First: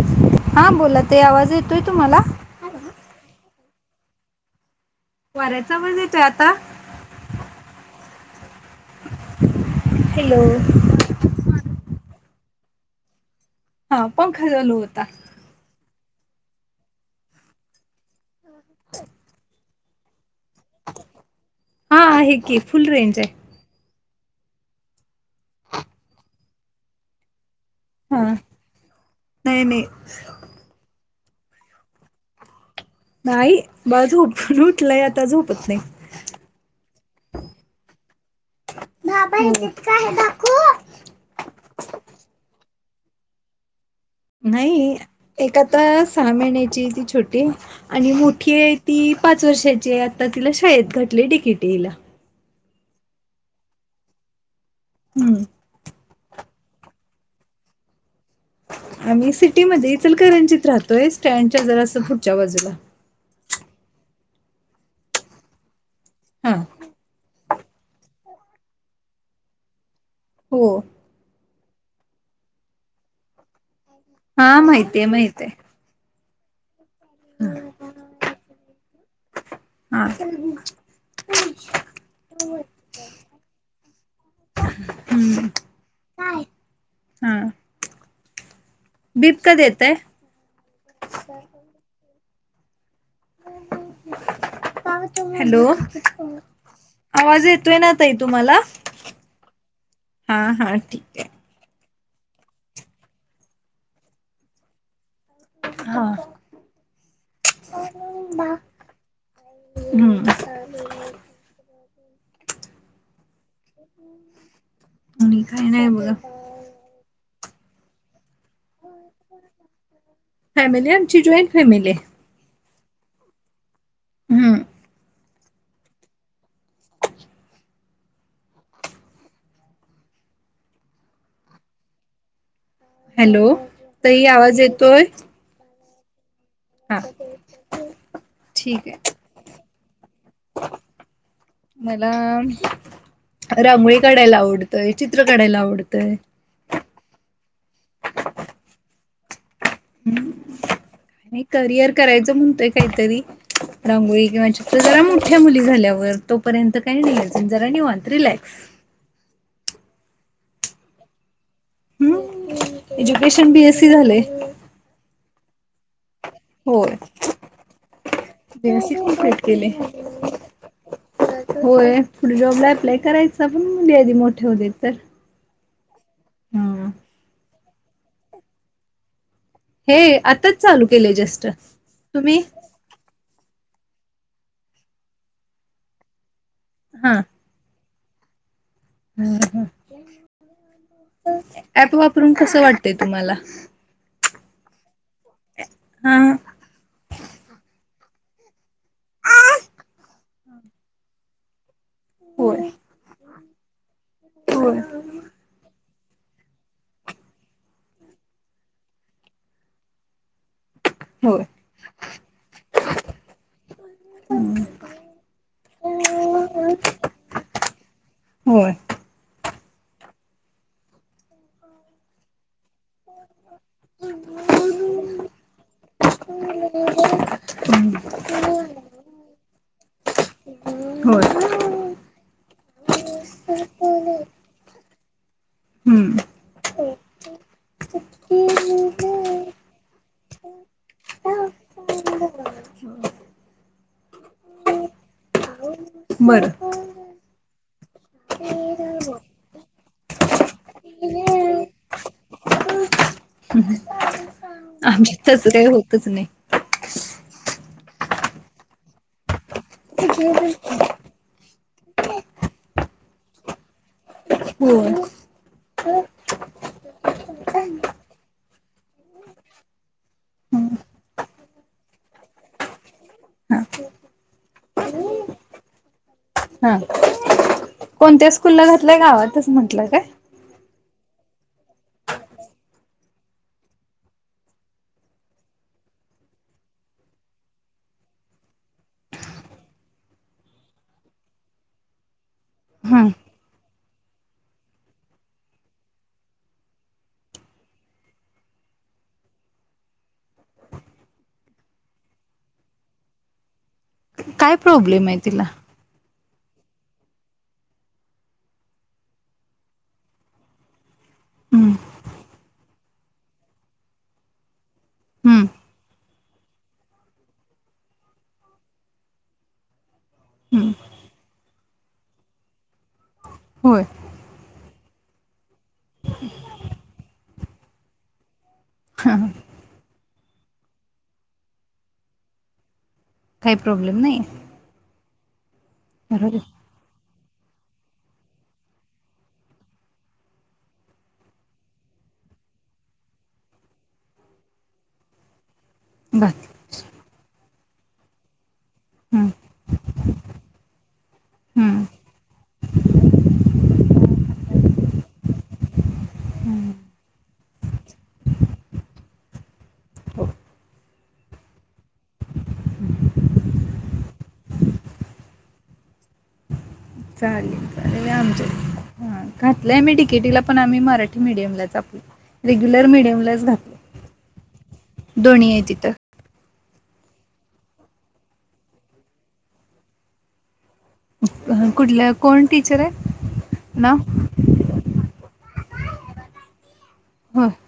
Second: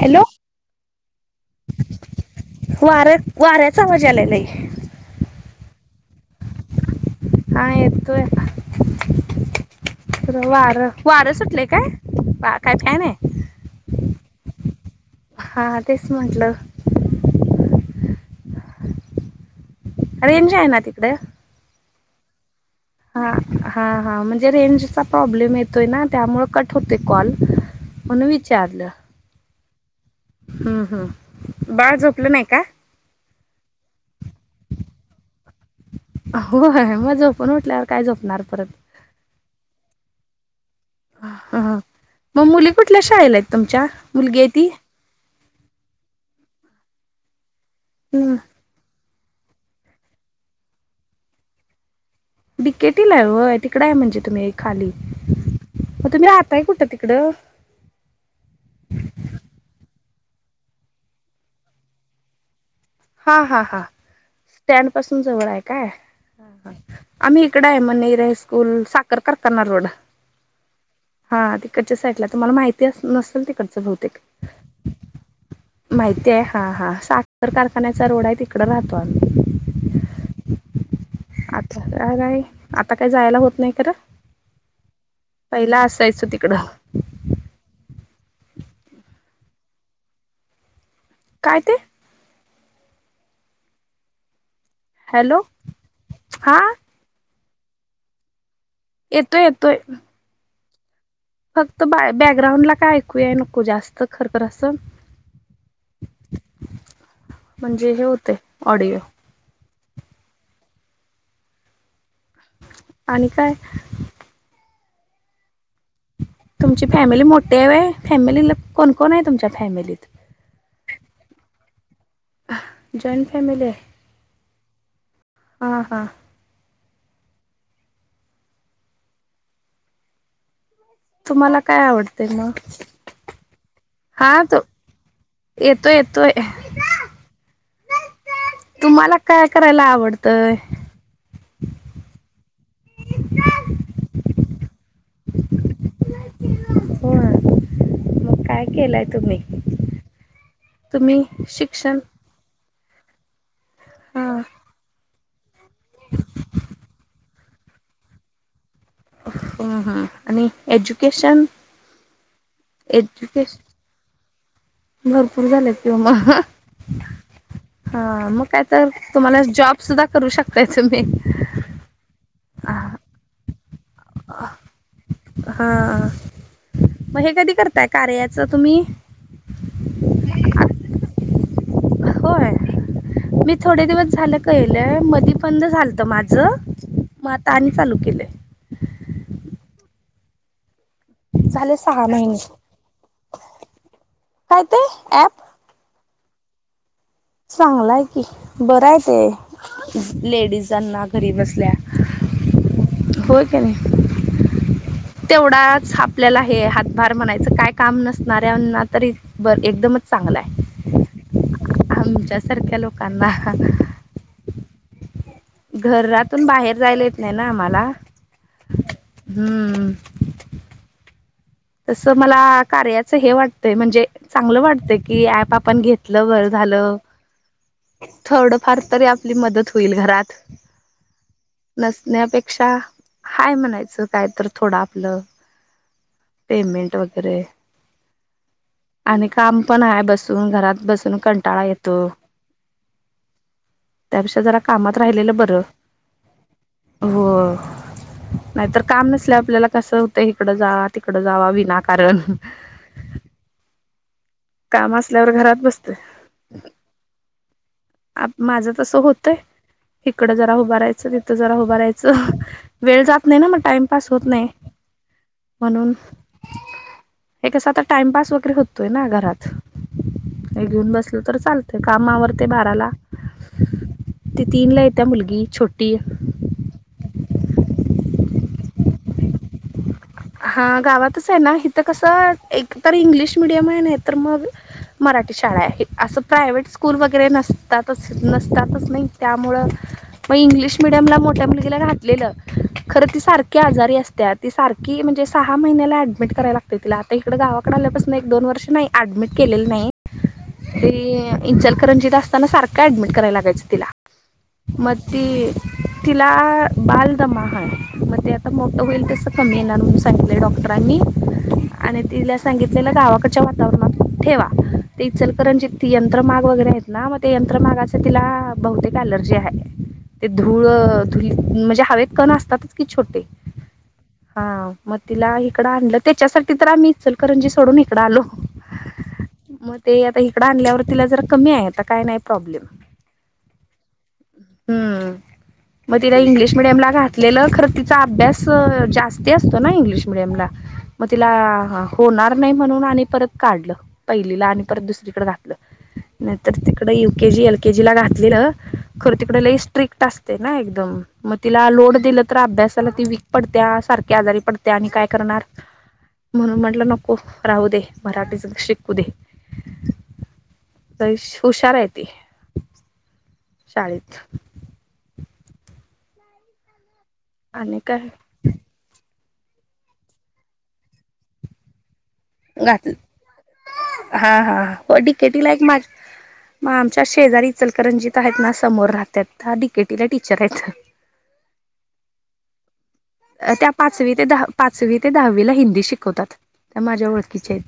Hello. हा बोला ते आवाज येतोय तुम्हाला वाऱ्यात-वाऱ्याचा. आवाज यायला लागलाय लई. वाऱ्याचा आवाज येतोय आता? हा येतोय. हॅलो वार वार सुटलेय काय? काय नाही. हा पंखा चालू होता. हा तेच म्हटलं. ह [inaudible] रेंज आहे ना तिकड? हा आहे की. फुल रेंज हा आहे हा हा म्हणजे रेंजचा प्रॉब्लेम येतोय ना? त्यामुळे कट होतोय कॉल. हा म्हणून विचारलं नाही नाही हू हू. बाळ झोपलं नाही का? नाही बाळ झोपून उठलंय आता झोप होय, मग झोपून उठल्यावर काय झोपणार परत? [inaudible] हा. मग मुली कुठल्या शाळेला आहेत तुमच्या? मुलगी हाय ती. नाही एक आता सहा महिने ची आहे ती छोटी आणि हम्म मोठी हाय ती पाच वर्षाची हाय, आता तिला शाळेत घातलय डी के टी ई ला. डी के टी ई ला हाय होय, तिकड हाय म्हणजे तुम्ही खाली. हम्म म तुम्ही राहताय कुठं तिकडं? आम्ही सिटी मध्ये इचलकरंजीत राहतोय, स्टँडच्या जरास पुढच्या बाजूला. हा-हा-हा स्टँड पासून जवळ हाय काय? हा. आम्ही हिकडं हाय मनेर हाय-स्कूल, साखर कारखाना रोड. हो. हां तिकडच्या साईडला तुम्हाला माहिती अस नसेल तिकडचं बहुतेक हा माहितीये माहितीये माहिती ते हा -हा साखर हम्म. कारखान्याचा रोड आहे तिकड राहतो आम्ही हा आता काय नाही आता काय जायला होत नाही खरं हम्म पहिला असायचो तिकडं हा बीप.. का देताय? काय ते हॅलो हा आवाज येत येतोय ना ताई तुम्हांला येतोय -येतोय हा -हा ठीक आहे फक्त बा- बॅकग्राउंड ला काय ऐकूया नको जास्त खरखर असं हा म्हणजे हे होतय ऑडिओ हम्म [inaudible] [inaudible] आणि काय नाही बघा ते होय फॅमिलीला कोण -कोण आहे तुमच्या फॅमिलीत फॅमिली आमची जॉईंट फॅमिली आहे जॉईंट फॅमिली आहे हम्म हा -हा तुम्हाला काय आवडतय म हॅलो ताई आवाज येतोय? येतोय- येतोय हा [inaudible] ठीक आहे. तुम्हाला काय करायला आवडतंय मला रांगोळी काढायला आवडत येतोय -चित्र काढायला आवडतंय होय [inaudible] मग काय केलाय आहे तुम्ही? [inaudible] हम्म तुम्ही नाही करिअर शिक्षण करायचं म्हणतोय काहीतरी रांगोळी हा किंवा [unintelligible] चप जरा मोठया मुली झाल्यावर तोपर्यंत काय [inaudible] नाही अजून जरा निवांत रिलॅक्स हं हा [inaudible] आणि एज्युकेशन? हम्म एज्युकेशन बीएससी झालंय एज्युकेशन- भरपूर झाले कि म [inaudible] होय [inaudible] हा मग काय तर बीएससी तुम्हाला कंप्लीट केले जॉब सुद्धा करू शकताय तुम्ही [inaudible] होय [inaudible] पुढे जॉबला अप्लाय हा करायचा पण मुली आधी मोठे होऊदेत तर हा हा मग हे कधी करताय कार्याचं तुम्ही? हे आताच चालू केले जस्ट तुम्ही? होय मी थोडे दिवस झालं कळलं मध्ये बंद झालत माझं मग आता आणि चालू केले. हम् हम झाले ऍप सहा वापरून महिने कसं वाटतय तुम्हाला? काय ते ॲप हा चांगलाय की बरं आहे ते लेडीजांना घरीबसल्या होय हो तेवढाच आपल्याला हे हातभार म्हणायचं काय काम नसणाऱ्यांना तरी ब एकदमच चांगलं आहे. होय आमच्यासारख्या लोकांना घरातून बाहेर जायला येत नाही ना आम्हाला होय हम्म तसं मला कार्याच हे वाटतय, म्हणजे चांगलं वाटतय की ऍप आपण घेतलं बर झालं. थोडंफार तरी हम् आपली मदत होईल घरात. होय. ण्यापेक्षा हाय म्हणायचं काय तर थोड आपलं. हम्म पेमेंट वगैरे. आणि काम पण आहे बसून घरात बसून कंटाळा येतो. त्यापेक्षा जरा कामात राहिलेलं बरं. बरं. हो, नाहीतर काम नसल्या आपल्याला कसं होतं इकडं जा- थोडं जावा विनाकारण. काम आमच्यात असल्यावर तसं घरात काही बसते. होतच नाही आप माझं तसं होतंय इकडं जरा उभं राहायचं त तिथे जरा उभारायचं वेळ जात नाही ना टाईमपास. होय. म्हणून हे कसता टाइमपास वगैरे होतोय ना घरात. हे घेऊन बसल तर चालतंय. काम आवरतय बाराला. हा ती तीन ला येत्या मुलगी छोटी. हा कोणत्या स्कूलला घातलंय गावातच म्हंटलं काय? हा, गावातच आहे ना इथं कसं एकतर इंग्लिश मिडियम आहे नाही तर मग. मराठी शाळा आहे असं प्रायव्हेट स्कूल वगैरे नसतातच नसतातच नाही त्यामुळं मग इंग्लिश मिडियमला मोठ्या मुलगीला घातलेलं हा खरं ती सारखी आजारी असत्यात. ती सारखी म्हणजे सहा महिन्याला ऍडमिट कराय लागते तिला, आता इकडे गावाकड आल्यापासून एक दोन वर्ष नाही. ऍडमिट केलं नाही ते इंचलकरंजीत असताना सारखं ऍडमिट करायला लागायचं तिला. काय मग प्रॉब्लेम आहे तिला ती तिला बालदमा हाय, मग ते आता मोठं होईल तसं. कमी येणार म्हणून सांगितले डॉक्टरांनी हम्म आणि तिला सांगितलेलं गावाकडच्या वातावरणात ठेवा. ते हम्म इचलकरंजीत यंत्रमाग वगैरे आहेत ना मग ते यंत्रमागाच तिला बहुतेक अलर्जी आहे. ते धूळ हम्म धु म्हणजे हवेत कण असतातच की छोटे होय. हा, मग तिला इकडं आणलं त्याच्यासाठी तर आम्ही इचलकरंजी सोडून इकडं आलो. हा मग ते आता इकडं आणल्यावर तिला जरा कमी आहे. आता काय नाही प्रॉब्लेम. काही प्रॉब्लेम नाही. हम्म मग तिला इंग्लिश बरोबर मिडियमला घातलेलं खरं तिचा अभ्यास जास्त- ते असतो ना इंग्लिश मिडियम ला मग तिला होणार नाही म्हणून आणि परत काढलं पहिलीला आणि परत दुसरीकडे घात. घात नाहीतर तिकड U K G L KG ला घातले ना. र हम्म तिकडेला स्ट्रिक्ट असते ना एकदम मग तिला हम्म लोड दिलं तर अभ्यासाला ती वीक पडत्या सारख. आजारी पडते. आणि काय करणार? म्हणून म्हटलं नको राहू दे मराठीच शिकू दे. तरी हुशार आहे ती शाळेत. चालेल आणि काय चाले आमचे. घातलंय मी डी केटीला पण आम्ही मराठी मीडियमला आपल. रेग्युलर घातलं मिडियमलाच घातलं. हा हा हो दोन्ही डिकेटीला आहे एक माझ तिथं. मग आमच्या शेजारी इचलकरंजीत आहेत ना समोर राहत आहेत डीकेटीला टीचर आहेत. कुठलं? कोण टीचर आहे? त्या नाव पाचवी ते दहा पाचवी ते दहावी ला हिंदी शिकवतात. त्या माझ्या होय ओळखीचे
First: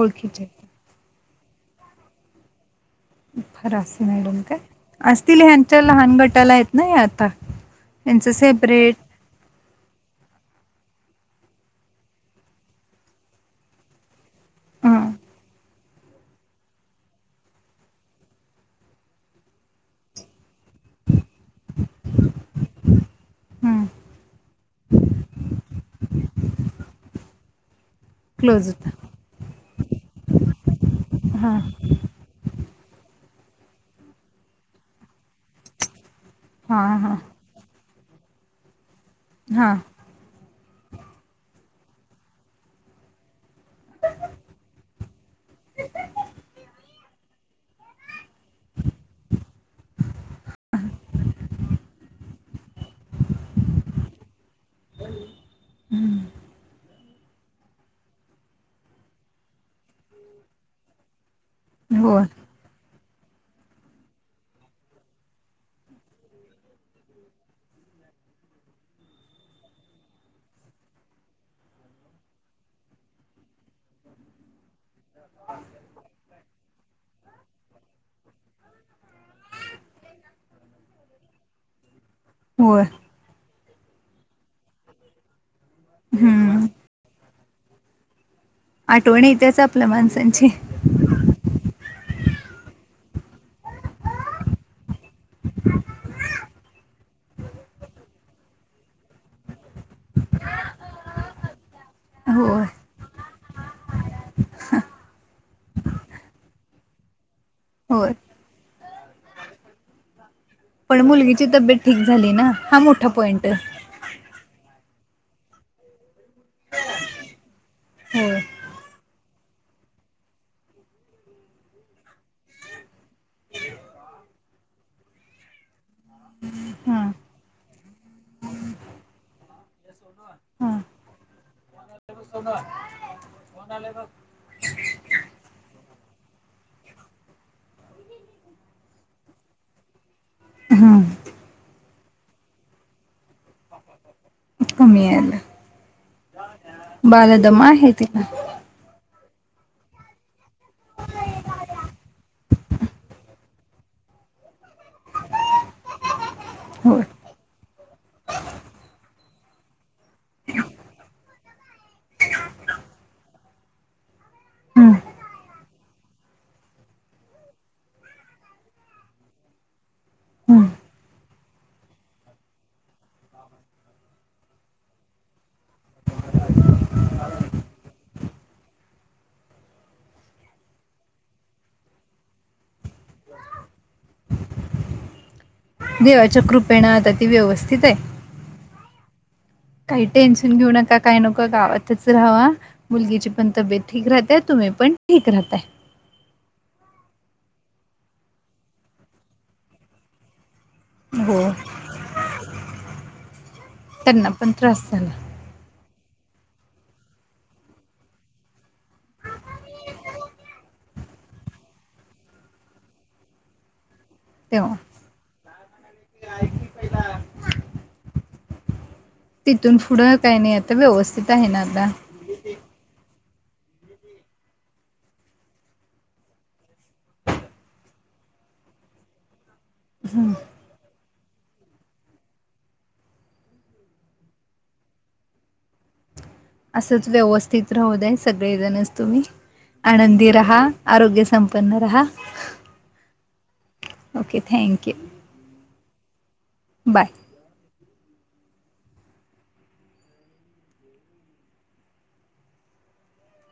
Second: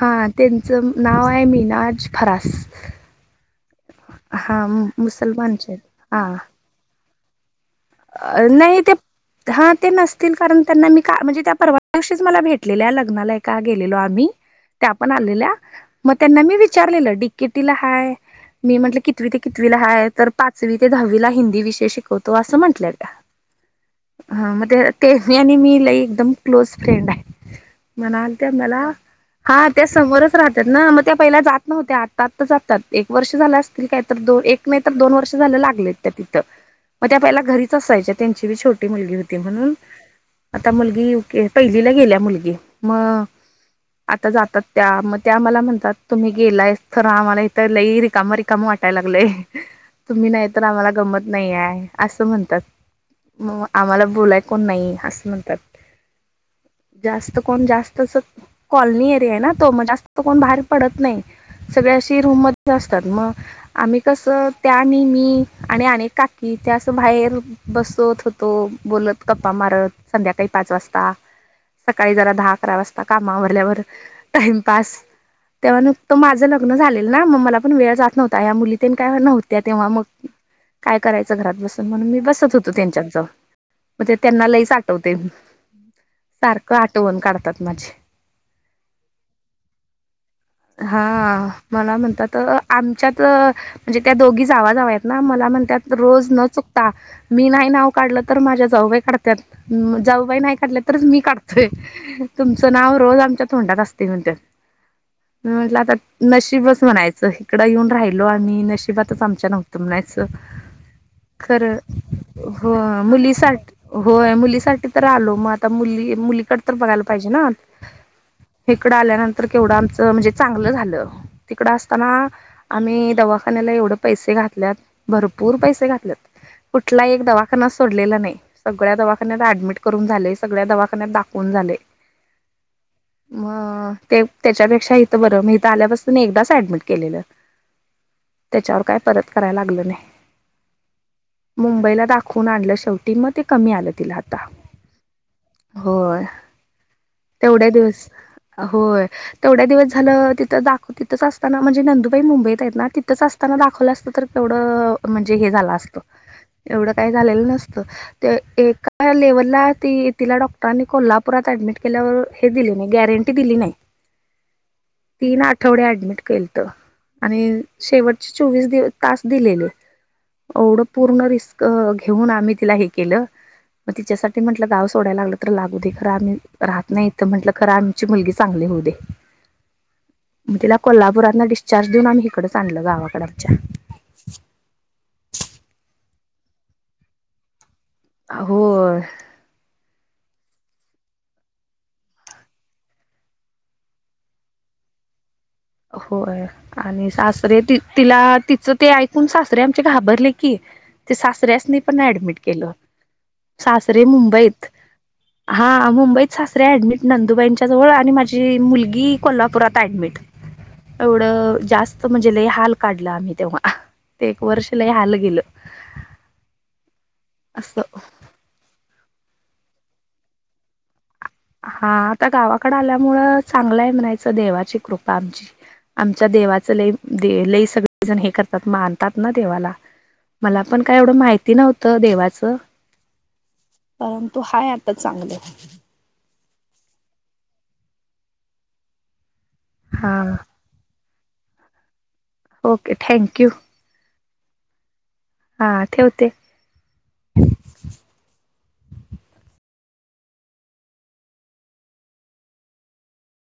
हा त्यांचं नाव आहे मिनाज फरास. फरास मॅडम काय? हा असतील मुसलमानचे आहेत. ह्यांच्या लहान हा गटाला आहेत ना आता. यांचं नाही ते, सेपरेट हा ते नसतील कारण. त्यांना मी का म्हणजे त्या, परवा दिवशी मला भेटलेल्या आहे लग्नाला आहे का गेलेलो आम्ही. त्या हा पण आलेल्या मग त्यांना मी, विचारलेलं डिककेटीला हाय. मी म्हटलं कितती ते कितवीला हाय तर पाचवी ते दहावीला हिंदी विषय शिकवतो असं म्हण. त्या, हं. हा मग ते ते मी आणि मी लई एकदम क्लोज फ्रेंड आहे. म्हणाल त्या क्लोज मला होता. हा त्या समोरच राहतात ना, मग त्या पहिल्या हां. जात नव्हत्या आत्ता आात तर जातात. एक वर्ष झालं असतील, का तर एक नाही तर दोन वर्ष झालं लागले, त्या तिथं हां, मग हां. त्या पहिल्या घरी असायच्या त्यांची बी छोटी मुलगी होती म्हणून. हां. आता मुलगी पहिलीला गेल्या मुलगी मग. आता जातात त्या मग त्या मला म्हणतात, तुम्ही गेलाय तर आम्हाला इथ लई रिकाम रिकाम. टा लाग तुम्ही नाही तर, आम्हाला गमत नाही असं म्हणतात. म आम्हाला बोलाय कोण नाही असं म्हणतात. जास्त कोण जास्त कॉलनी एरिया आहे, ना तो मग जास्त कोण बाहेर पडत नाही. सगळ्याशी होय. रूम मध्ये, मग आम्ही कसं त्या नहमी आणि काकी त्यास बाहेर. बसवत होतो, बोलत गप्पा मारत संध्याकाळी पाच वाजता. सकाळी जरा दहा अकरा वाजता कामावरल्यावर टाइम. तेव्हा त माझं लग्न झालेल ना मग मला. पण वेळ जात नव्हता, या मुली काय नव्हत्या तेव्हा मग काय करायचं घरात बसून म्हणून मी बस. होत होय. त्यांच्या, मग त्यांना लईच आठवते हं. सारखं आठवून काढता. आठवण येतेच आपल्या माणसांची. हा मला म्हणतात. तर आमच्यात म्हणजे त्या दोघी जावा जाव्या आहेत, ना मला म्हण त्यात रोज न चुकता. मी नाही नाव काढलं तर माझ्या जाऊबाई काढत, जाऊबाई नाही काढल्या तरच मी काढतोय. होय. तुमचं नाव रोज आमच्या तोंडात असते म्हणत. म म्हटलं आता नशिबच म्हणायचं इकडं येऊन होय. राहिलो, आम्ही नशिबातच आमच्या नव्हतं म् अससं. पण मुलगची तब्येत ठीक. झाली ना, हो हा मोठा मुली पॉइंट सा आहे. होय मुली. मु साठी तर आलो मग, आता मुली मुलीकड तर बघायला पाहिजे ना. होय. इकड आल्यानंतर केवढं आमच म्हणजे, चांगलं झालं तिकड असताना आम्ही दवाखान्यात. दवाखान्याला एवढ, पैसे घातल्या भरपूर पैसे घातल्यात. कुठला हां. एक दवाखाना सोडलेला नाही, सगळ्या दवाखान्यात ऍडमिट करून झाले, सगळ्या हां. दवाखान्यात दाखवून झाले. [unintelligible] [unintelligible] मग ते त्याच्यापेक्षा इथं बरं मी इथं, आल्यापासून एकदाच ऍडमिट केलेलं. त्याच्यावर काय परत करायला लागलं नाही. हं. मुंबईला दाखवून आणलं शेवटी, मग ते कमी आलं तिला आता. कमी यायला. होय बालदमा तेवढ्या आहे दिवस तिला. होय. तेवढ्या दिवस झालं तिथं दाखव तिथंच असताना म्हणजे, नंदुबाई मुंबईत आहेत ना तिथंच असताना दाखवलं असतं तर, म्हणजे हे झालं असत, एवढं होय. काही झालेलं नसतं, ते एका लेवलला ती तिला डॉक्टरांनी कोल्हापुरात, केल्यावर हे दि नाही गॅरंटी दिली नाही. हं. तीन आठवड्या ऍडमिट केल त, आणि शेवटचे चोवीस दि तास दिलेले, हं. एवढं पूर्ण रिस्क घेऊन, आम्ही तिला हे केलं. मग तिच्यासाठी म्हटलं, गाव सोडायला लागलं तर लागू दे खर आम्ही राहत नाहीथं म्हटलं खरं आमची मुलगी चांगली. हो दे, मग तिला कोल्हापुरात ना डिस्चार्ज देऊन, आम्ही इकडच आणल गावाकडे आमच्या. [unintelligible] देवाच्या कृपेणा आता ती व्यवस्थित आहे. होर. काही टेन्शन घेऊ नका काय नको गावातच राहावा मुलगीची पण तब्येत ठीक राहते तुम्ही पण ठीक राहता. होय आणि सासरे तिला तिचं ते ऐकून सासरे आमचे घाबरले की ते हो. सासऱ्यासनी पण ऍडमिट केलं. सासरे त्यांना पण मुंबईत त्रास झाला हा मुंबईत सासरे ऍडमिट नंदुबाईच्या जवळ आणि माझी मुलगी कोल्हापुरात ऍडमिट. एवढं जास्त म्हणजे ल हाल काढला आम्ही तेव्हा ते एक तेव्हा वर्षला आलं गेलं अस. तिथून पुढं काही नाही आता व्यवस्थित आहे ना हा आता गावाकड आल्यामुळं चांगलंय म्हणायचं देवाची कृपा आमची आमच्या देवाचं लई दे लई सगळे जण हे करतात मानतात ना देवाला हम्म. का एवढं माहिती नव्हतं देवाचं. परंतु हाय आता चांगलं. असच व्यवस्थित राहू दय सगळेजणच तुम्ही हा आनंदी राहा आरोग्य संपन्न राहा. Okay thank you okay thank you. हा ठेवते. बाय.